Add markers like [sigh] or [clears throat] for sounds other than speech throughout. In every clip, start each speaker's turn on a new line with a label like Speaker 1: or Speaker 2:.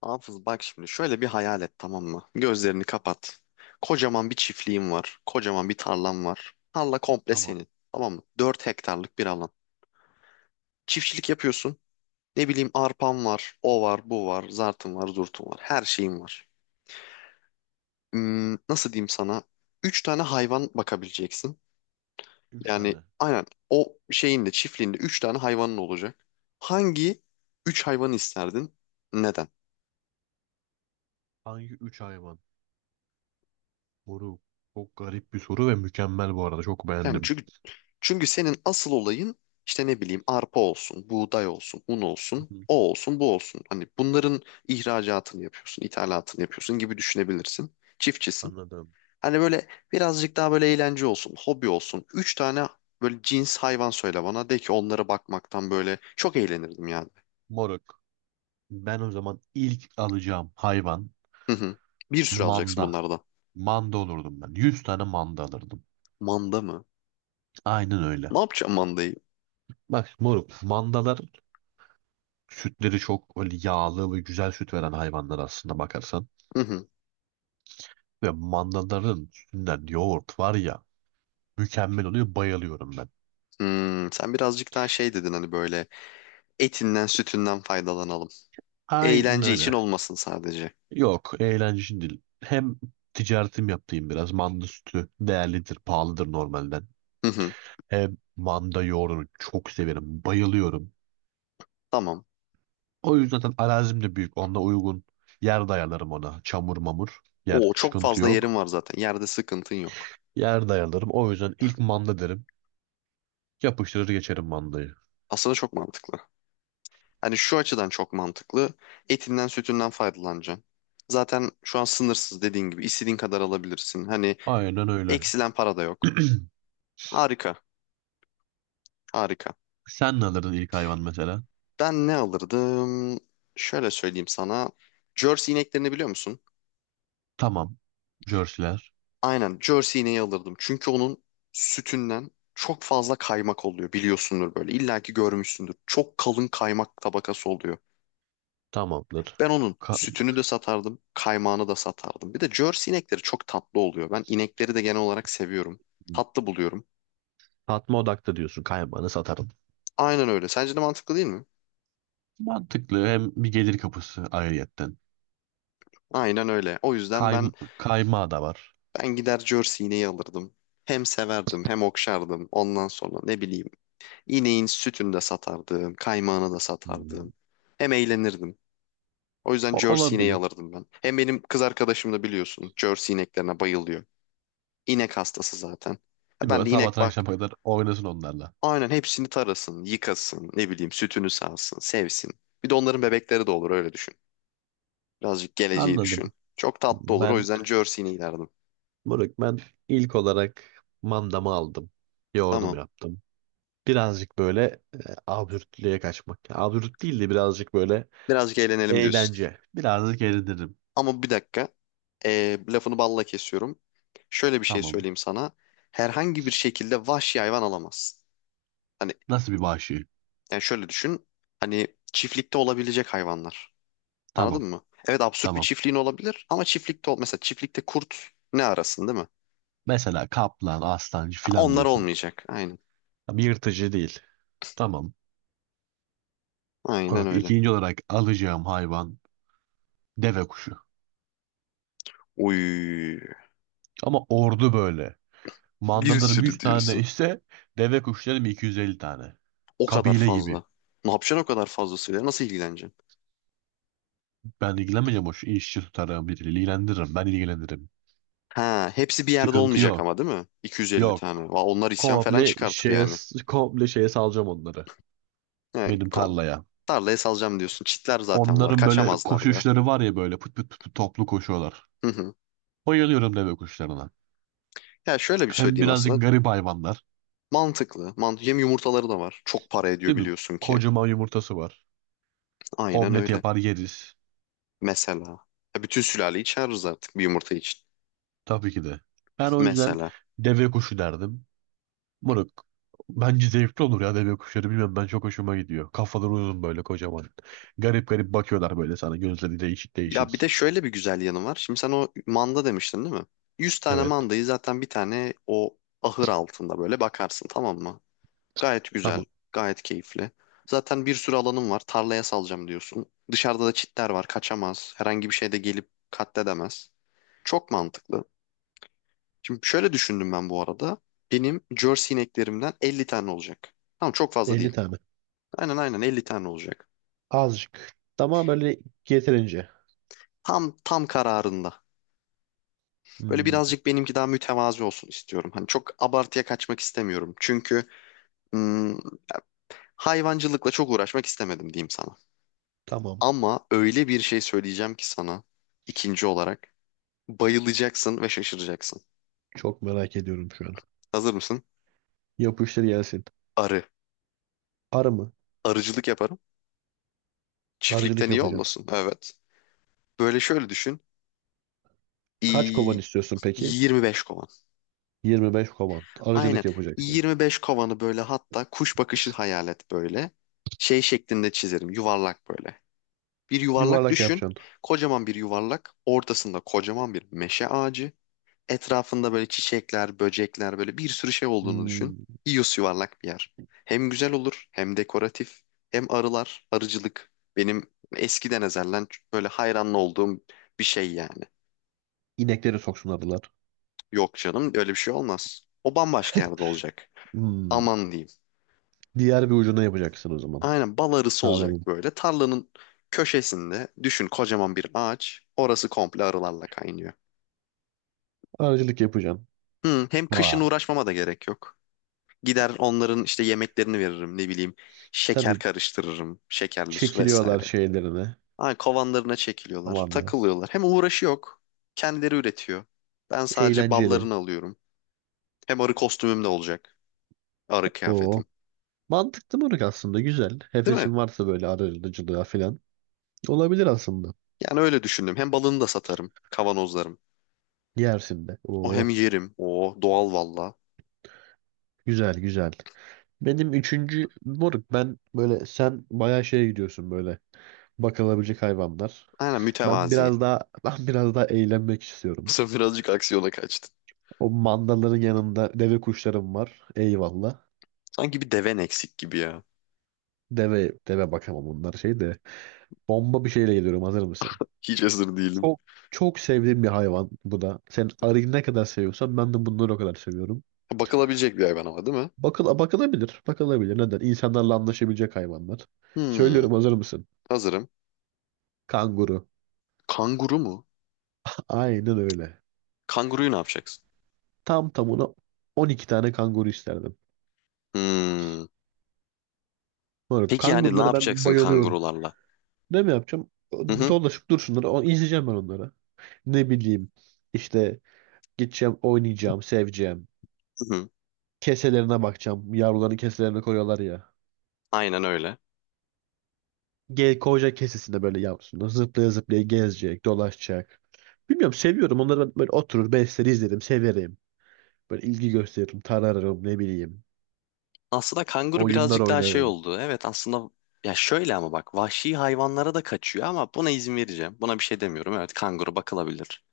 Speaker 1: Hafız bak şimdi şöyle bir hayal et tamam mı? Gözlerini kapat. Kocaman bir çiftliğin var. Kocaman bir tarlan var. Tarla komple
Speaker 2: Tamam.
Speaker 1: senin. Tamam mı? 4 hektarlık bir alan. Çiftçilik yapıyorsun. Ne bileyim arpan var, o var, bu var, zartın var, zurtun var. Her şeyin var. Nasıl diyeyim sana? 3 tane hayvan bakabileceksin.
Speaker 2: Üç
Speaker 1: Yani
Speaker 2: tane.
Speaker 1: aynen o şeyin de çiftliğinde 3 tane hayvanın olacak. Hangi 3 hayvanı isterdin? Neden?
Speaker 2: Hangi üç hayvan? Moruk. Çok garip bir soru ve mükemmel bu arada. Çok
Speaker 1: Yani
Speaker 2: beğendim.
Speaker 1: çünkü senin asıl olayın işte ne bileyim arpa olsun, buğday olsun, un
Speaker 2: Hı
Speaker 1: olsun,
Speaker 2: hı.
Speaker 1: o olsun, bu olsun. Hani bunların ihracatını yapıyorsun, ithalatını yapıyorsun gibi düşünebilirsin. Çiftçisin.
Speaker 2: Anladım.
Speaker 1: Hani böyle birazcık daha böyle eğlence olsun, hobi olsun. Üç tane böyle cins hayvan söyle bana. De ki onlara bakmaktan böyle çok eğlenirdim yani.
Speaker 2: Moruk. Ben o zaman ilk alacağım hayvan
Speaker 1: Hı hı. Bir sürü alacaksın
Speaker 2: manda.
Speaker 1: bunlardan.
Speaker 2: Manda olurdum ben. 100 tane manda alırdım.
Speaker 1: Manda mı?
Speaker 2: Aynen öyle.
Speaker 1: Ne yapacağım mandayı?
Speaker 2: Bak moruk. Mandalar sütleri çok öyle yağlı ve güzel süt veren hayvanlar aslında bakarsan.
Speaker 1: Hı hı.
Speaker 2: Ve mandaların sütünden yoğurt var ya mükemmel oluyor. Bayılıyorum ben.
Speaker 1: Sen birazcık daha şey dedin hani böyle etinden sütünden faydalanalım.
Speaker 2: Aynen
Speaker 1: Eğlence için
Speaker 2: öyle.
Speaker 1: olmasın sadece.
Speaker 2: Yok, eğlence değil. Hem ticaretim yaptığım biraz. Manda sütü değerlidir, pahalıdır normalden.
Speaker 1: Hı hı,
Speaker 2: Hem manda yoğurdunu çok severim, bayılıyorum.
Speaker 1: tamam.
Speaker 2: O yüzden zaten arazim de büyük. Onunla uygun yer dayalarım ona. Çamur mamur yer,
Speaker 1: Oo çok
Speaker 2: sıkıntı
Speaker 1: fazla yerin
Speaker 2: yok.
Speaker 1: var zaten. Yerde sıkıntın yok.
Speaker 2: Yer dayalarım. O yüzden ilk manda derim. Yapıştırır geçerim mandayı.
Speaker 1: Aslında çok mantıklı. Hani şu açıdan çok mantıklı. Etinden sütünden faydalanacaksın. Zaten şu an sınırsız dediğin gibi istediğin kadar alabilirsin. Hani
Speaker 2: Aynen öyle.
Speaker 1: eksilen para da yok.
Speaker 2: [clears throat]
Speaker 1: Harika, harika.
Speaker 2: Sen ne alırdın ilk hayvan mesela?
Speaker 1: Ben ne alırdım? Şöyle söyleyeyim sana. Jersey ineklerini biliyor musun?
Speaker 2: Tamam. Jerseyler.
Speaker 1: Aynen Jersey ineği alırdım. Çünkü onun sütünden çok fazla kaymak oluyor biliyorsundur böyle. İlla ki görmüşsündür. Çok kalın kaymak tabakası oluyor.
Speaker 2: Tamamdır.
Speaker 1: Ben onun
Speaker 2: Ka-
Speaker 1: sütünü de satardım, kaymağını da satardım. Bir de Jersey inekleri çok tatlı oluyor. Ben inekleri de genel olarak seviyorum. Tatlı buluyorum.
Speaker 2: Satma odaklı diyorsun. Kaymağını satarım.
Speaker 1: Aynen öyle. Sence de mantıklı değil mi?
Speaker 2: Mantıklı. Hem bir gelir kapısı ayrıyetten.
Speaker 1: Aynen öyle. O yüzden
Speaker 2: Kay,
Speaker 1: ben
Speaker 2: kaymağı da var.
Speaker 1: ben gider Jersey ineği alırdım. Hem severdim, hem okşardım. Ondan sonra ne bileyim, ineğin sütünü de satardım, kaymağını da satardım.
Speaker 2: Hmm.
Speaker 1: Hem eğlenirdim. O yüzden
Speaker 2: O,
Speaker 1: Jersey ineği
Speaker 2: olabilir.
Speaker 1: alırdım ben. Hem benim kız arkadaşım da biliyorsun, Jersey ineklerine bayılıyor. İnek hastası zaten. Ya
Speaker 2: Değil mi?
Speaker 1: Ben
Speaker 2: Böyle
Speaker 1: de inek
Speaker 2: sabahtan
Speaker 1: bak
Speaker 2: akşama kadar oynasın onlarla.
Speaker 1: Aynen hepsini tarasın, yıkasın, ne bileyim sütünü sağsın, sevsin. Bir de onların bebekleri de olur öyle düşün. Birazcık geleceği düşün.
Speaker 2: Anladım.
Speaker 1: Çok tatlı olur o
Speaker 2: Ben
Speaker 1: yüzden Jersey'ni ilerdim.
Speaker 2: Burak, ben ilk olarak mandamı aldım. Yoğurdumu
Speaker 1: Tamam.
Speaker 2: yaptım. Birazcık böyle e, absürtlüğe kaçmak. Absürt değil de birazcık böyle
Speaker 1: Birazcık eğlenelim diyorsun.
Speaker 2: eğlence. Birazcık eğlenirim.
Speaker 1: Ama bir dakika. Lafını balla kesiyorum. Şöyle bir şey
Speaker 2: Tamam.
Speaker 1: söyleyeyim sana. Herhangi bir şekilde vahşi hayvan alamazsın. Hani
Speaker 2: Nasıl bir vahşi?
Speaker 1: yani şöyle düşün. Hani çiftlikte olabilecek hayvanlar.
Speaker 2: Tamam.
Speaker 1: Anladın mı? Evet absürt bir
Speaker 2: Tamam.
Speaker 1: çiftliğin olabilir ama çiftlikte ol mesela çiftlikte kurt ne arasın değil mi?
Speaker 2: Mesela kaplan, aslancı
Speaker 1: Ha,
Speaker 2: filan
Speaker 1: onlar
Speaker 2: diyorsun.
Speaker 1: olmayacak. Aynen.
Speaker 2: Tabii yırtıcı değil. Tamam.
Speaker 1: Aynen
Speaker 2: Olarak,
Speaker 1: öyle.
Speaker 2: ikinci olarak alacağım hayvan deve kuşu.
Speaker 1: Uy,
Speaker 2: Ama ordu böyle.
Speaker 1: bir
Speaker 2: Mandalarım
Speaker 1: sürü
Speaker 2: 100 tane
Speaker 1: diyorsun.
Speaker 2: ise deve kuşlarım 250 tane.
Speaker 1: O kadar
Speaker 2: Kabile gibi.
Speaker 1: fazla. Ne yapacaksın o kadar fazlasıyla? Nasıl ilgileneceksin?
Speaker 2: Ben ilgilenmeyeceğim, o işçi tutarım, bir ilgilendiririm. Ben ilgilendiririm.
Speaker 1: Ha, hepsi bir yerde
Speaker 2: Sıkıntı
Speaker 1: olmayacak
Speaker 2: yok.
Speaker 1: ama değil mi? 250
Speaker 2: Yok.
Speaker 1: tane. Va, onlar isyan falan
Speaker 2: Komple
Speaker 1: çıkartır
Speaker 2: şeye,
Speaker 1: yani.
Speaker 2: komple şeye salacağım onları.
Speaker 1: Yani
Speaker 2: Benim
Speaker 1: kom-
Speaker 2: tarlaya.
Speaker 1: Tarlaya salacağım diyorsun. Çitler zaten var.
Speaker 2: Onların böyle
Speaker 1: Kaçamazlar da.
Speaker 2: koşuşları var ya, böyle pıt pıt pıt pıt toplu koşuyorlar.
Speaker 1: Hı hı.
Speaker 2: Bayılıyorum deve kuşlarına.
Speaker 1: Ya şöyle bir
Speaker 2: Hem
Speaker 1: söyleyeyim aslında.
Speaker 2: birazcık garip hayvanlar.
Speaker 1: Mantıklı. Hem yumurtaları da var. Çok para ediyor
Speaker 2: Değil mi?
Speaker 1: biliyorsun ki.
Speaker 2: Kocaman yumurtası var.
Speaker 1: Aynen
Speaker 2: Omlet
Speaker 1: öyle.
Speaker 2: yapar yeriz.
Speaker 1: Mesela. Ya bütün sülaleyi çağırırız artık bir yumurta için.
Speaker 2: Tabii ki de. Ben o yüzden
Speaker 1: Mesela.
Speaker 2: deve kuşu derdim. Moruk. Bence zevkli olur ya deve kuşları. Bilmem ben çok hoşuma gidiyor. Kafaları uzun böyle kocaman. Garip garip bakıyorlar böyle sana. Gözleri değişik
Speaker 1: Ya bir de
Speaker 2: değişik.
Speaker 1: şöyle bir güzel yanı var. Şimdi sen o manda demiştin değil mi? 100 tane
Speaker 2: Evet.
Speaker 1: mandayı zaten bir tane o ahır altında böyle bakarsın tamam mı? Gayet güzel,
Speaker 2: Tamam.
Speaker 1: gayet keyifli. Zaten bir sürü alanım var. Tarlaya salacağım diyorsun. Dışarıda da çitler var, kaçamaz. Herhangi bir şey de gelip katledemez. Çok mantıklı. Şimdi şöyle düşündüm ben bu arada. Benim Jersey ineklerimden 50 tane olacak. Tamam çok fazla
Speaker 2: 50
Speaker 1: değil.
Speaker 2: tane.
Speaker 1: Aynen aynen 50 tane olacak.
Speaker 2: Azıcık. Tamam böyle yeterince.
Speaker 1: Tam tam kararında. Böyle
Speaker 2: Hmm,
Speaker 1: birazcık benimki daha mütevazi olsun istiyorum. Hani çok abartıya kaçmak istemiyorum. Hmm, Hayvancılıkla çok uğraşmak istemedim diyeyim sana.
Speaker 2: tamam.
Speaker 1: Ama öyle bir şey söyleyeceğim ki sana ikinci olarak bayılacaksın ve şaşıracaksın.
Speaker 2: Çok merak ediyorum şu an.
Speaker 1: Hazır mısın?
Speaker 2: Yapıştır gelsin.
Speaker 1: Arı.
Speaker 2: Arı mı?
Speaker 1: Arıcılık yaparım. Çiftlikten
Speaker 2: Arıcılık
Speaker 1: iyi
Speaker 2: yapacaksın.
Speaker 1: olmasın? Evet. Böyle şöyle düşün.
Speaker 2: Kaç kovan
Speaker 1: İyi,
Speaker 2: istiyorsun peki?
Speaker 1: 25 kovan.
Speaker 2: 25 kovan.
Speaker 1: Aynen.
Speaker 2: Arıcılık yapacaksın.
Speaker 1: 25 kovanı böyle hatta kuş bakışı hayal et böyle. Şey şeklinde çizerim. Yuvarlak böyle. Bir yuvarlak
Speaker 2: Yuvarlak
Speaker 1: düşün.
Speaker 2: yapacaksın.
Speaker 1: Kocaman bir yuvarlak. Ortasında kocaman bir meşe ağacı. Etrafında böyle çiçekler, böcekler böyle bir sürü şey olduğunu düşün.
Speaker 2: Hmm,
Speaker 1: İyos yuvarlak bir yer. Hem güzel olur hem dekoratif. Hem arılar, arıcılık. Benim eskiden ezelden böyle hayranlı olduğum bir şey yani.
Speaker 2: inekleri soksun arılar.
Speaker 1: Yok canım öyle bir şey olmaz. O bambaşka yerde olacak.
Speaker 2: Hmm,
Speaker 1: Aman diyeyim.
Speaker 2: diğer bir ucuna yapacaksın o zaman.
Speaker 1: Aynen bal arısı olacak
Speaker 2: Tarlanın.
Speaker 1: böyle. Tarlanın köşesinde düşün kocaman bir ağaç. Orası komple arılarla kaynıyor.
Speaker 2: Arıcılık yapacaksın.
Speaker 1: Hı, hem kışın
Speaker 2: Vay.
Speaker 1: uğraşmama da gerek yok. Gider onların işte yemeklerini veririm ne bileyim. Şeker
Speaker 2: Tabii
Speaker 1: karıştırırım. Şekerli su
Speaker 2: çekiliyorlar
Speaker 1: vesaire.
Speaker 2: şeylerine.
Speaker 1: Ay kovanlarına çekiliyorlar.
Speaker 2: Aman da.
Speaker 1: Takılıyorlar. Hem uğraşı yok. Kendileri üretiyor. Ben sadece
Speaker 2: Eğlenceli.
Speaker 1: ballarını alıyorum. Hem arı kostümüm de olacak. Arı kıyafetim.
Speaker 2: O. Mantıklı mırık aslında. Güzel.
Speaker 1: Değil mi?
Speaker 2: Hefesin varsa böyle arıcılığa falan. Olabilir aslında.
Speaker 1: Yani öyle düşündüm. Hem balını da satarım. Kavanozlarım.
Speaker 2: Yersin de.
Speaker 1: O hem
Speaker 2: Oo.
Speaker 1: yerim. O doğal valla.
Speaker 2: Güzel güzel. Benim üçüncü moruk, ben böyle sen bayağı şeye gidiyorsun, böyle bakılabilecek hayvanlar.
Speaker 1: Aynen
Speaker 2: Ben
Speaker 1: mütevazi.
Speaker 2: biraz daha ben biraz daha eğlenmek
Speaker 1: [laughs] Bu
Speaker 2: istiyorum.
Speaker 1: sefer birazcık aksiyona kaçtın.
Speaker 2: O mandaların yanında deve kuşlarım var. Eyvallah.
Speaker 1: Sanki bir deven eksik gibi ya.
Speaker 2: Deve bakamam, bunlar şey de. Bomba bir şeyle geliyorum, hazır mısın?
Speaker 1: Hiç hazır değilim.
Speaker 2: Çok çok sevdiğim bir hayvan bu da. Sen arıyı ne kadar seviyorsan ben de bunları o kadar seviyorum.
Speaker 1: Bakılabilecek bir hayvan ama değil mi?
Speaker 2: Bakılabilir. Bakılabilir. Neden? İnsanlarla anlaşabilecek hayvanlar.
Speaker 1: Hmm,
Speaker 2: Söylüyorum, hazır mısın?
Speaker 1: Hazırım.
Speaker 2: Kanguru.
Speaker 1: Kanguru mu?
Speaker 2: Aynen öyle.
Speaker 1: Kanguruyu ne yapacaksın?
Speaker 2: Tam tamına 12 tane kanguru isterdim.
Speaker 1: Hmm.
Speaker 2: Böyle
Speaker 1: Peki yani ne
Speaker 2: kangurulara ben
Speaker 1: yapacaksın
Speaker 2: bayılıyorum.
Speaker 1: kangurularla?
Speaker 2: Ne mi yapacağım?
Speaker 1: Hı hı,
Speaker 2: Dolaşıp dursunlar. İzleyeceğim ben onları. Ne bileyim. İşte gideceğim, oynayacağım, seveceğim.
Speaker 1: hı hı.
Speaker 2: Keselerine bakacağım. Yavruların keselerine koyuyorlar ya.
Speaker 1: Aynen öyle.
Speaker 2: Ge koca kesesinde böyle yavrusunu zıplaya zıplaya gezecek, dolaşacak. Bilmiyorum, seviyorum. Onları ben böyle oturur besleri izlerim, severim. Böyle ilgi gösteririm, tararım, ne bileyim.
Speaker 1: Aslında kanguru
Speaker 2: Oyunlar
Speaker 1: birazcık daha şey
Speaker 2: oynarım.
Speaker 1: oldu. Evet aslında ya şöyle ama bak vahşi hayvanlara da kaçıyor ama buna izin vereceğim. Buna bir şey demiyorum. Evet kanguru bakılabilir.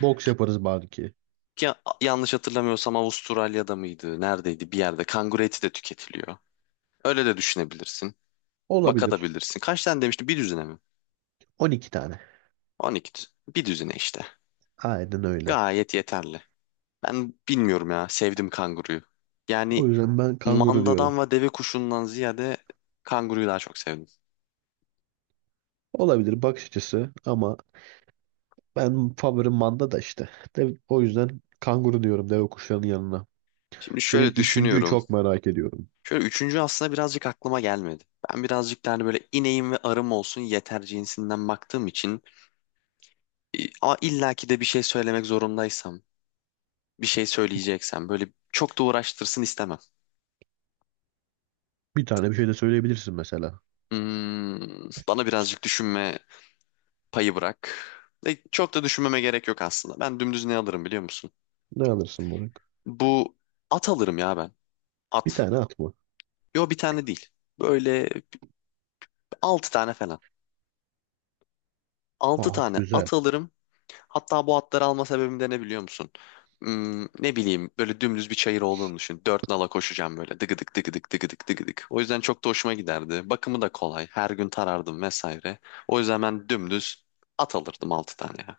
Speaker 2: Boks
Speaker 1: Ki,
Speaker 2: yaparız belki.
Speaker 1: Yanlış hatırlamıyorsam Avustralya'da mıydı? Neredeydi? Bir yerde kanguru eti de tüketiliyor. Öyle de düşünebilirsin.
Speaker 2: Olabilir.
Speaker 1: Bakabilirsin. Kaç tane demiştim? Bir düzine mi?
Speaker 2: 12 tane.
Speaker 1: 12 düzine. Bir düzine işte.
Speaker 2: Aynen öyle.
Speaker 1: Gayet yeterli. Ben bilmiyorum ya. Sevdim kanguruyu.
Speaker 2: O
Speaker 1: Yani
Speaker 2: yüzden ben kanguru diyorum.
Speaker 1: mandadan ve deve kuşundan ziyade kanguruyu daha çok sevdim.
Speaker 2: Olabilir bakış açısı, ama ben favorim manda da işte. De, o yüzden kanguru diyorum deve kuşlarının yanına.
Speaker 1: Şimdi
Speaker 2: Senin
Speaker 1: şöyle
Speaker 2: üçüncüyü
Speaker 1: düşünüyorum.
Speaker 2: çok merak ediyorum.
Speaker 1: Şöyle üçüncü aslında birazcık aklıma gelmedi. Ben birazcık daha hani böyle ineğim ve arım olsun yeter cinsinden baktığım için ama illaki de bir şey söylemek zorundaysam, bir şey söyleyeceksem böyle çok da uğraştırsın istemem.
Speaker 2: Bir tane bir şey de söyleyebilirsin mesela.
Speaker 1: Bana birazcık düşünme payı bırak. Çok da düşünmeme gerek yok aslında. Ben dümdüz ne alırım biliyor musun?
Speaker 2: Ne alırsın, Burak?
Speaker 1: Bu at alırım ya ben.
Speaker 2: Bir
Speaker 1: At.
Speaker 2: tane at mı?
Speaker 1: Yo bir tane değil. Böyle altı tane falan. Altı
Speaker 2: At
Speaker 1: tane
Speaker 2: güzel.
Speaker 1: at alırım. Hatta bu atları alma sebebim de ne biliyor musun? Ne bileyim böyle dümdüz bir çayır olduğunu düşün. Dört nala koşacağım böyle dıgıdık dıgıdık dıgıdık dıgıdık. O yüzden çok da hoşuma giderdi. Bakımı da kolay. Her gün tarardım vesaire. O yüzden ben dümdüz at alırdım altı tane ya.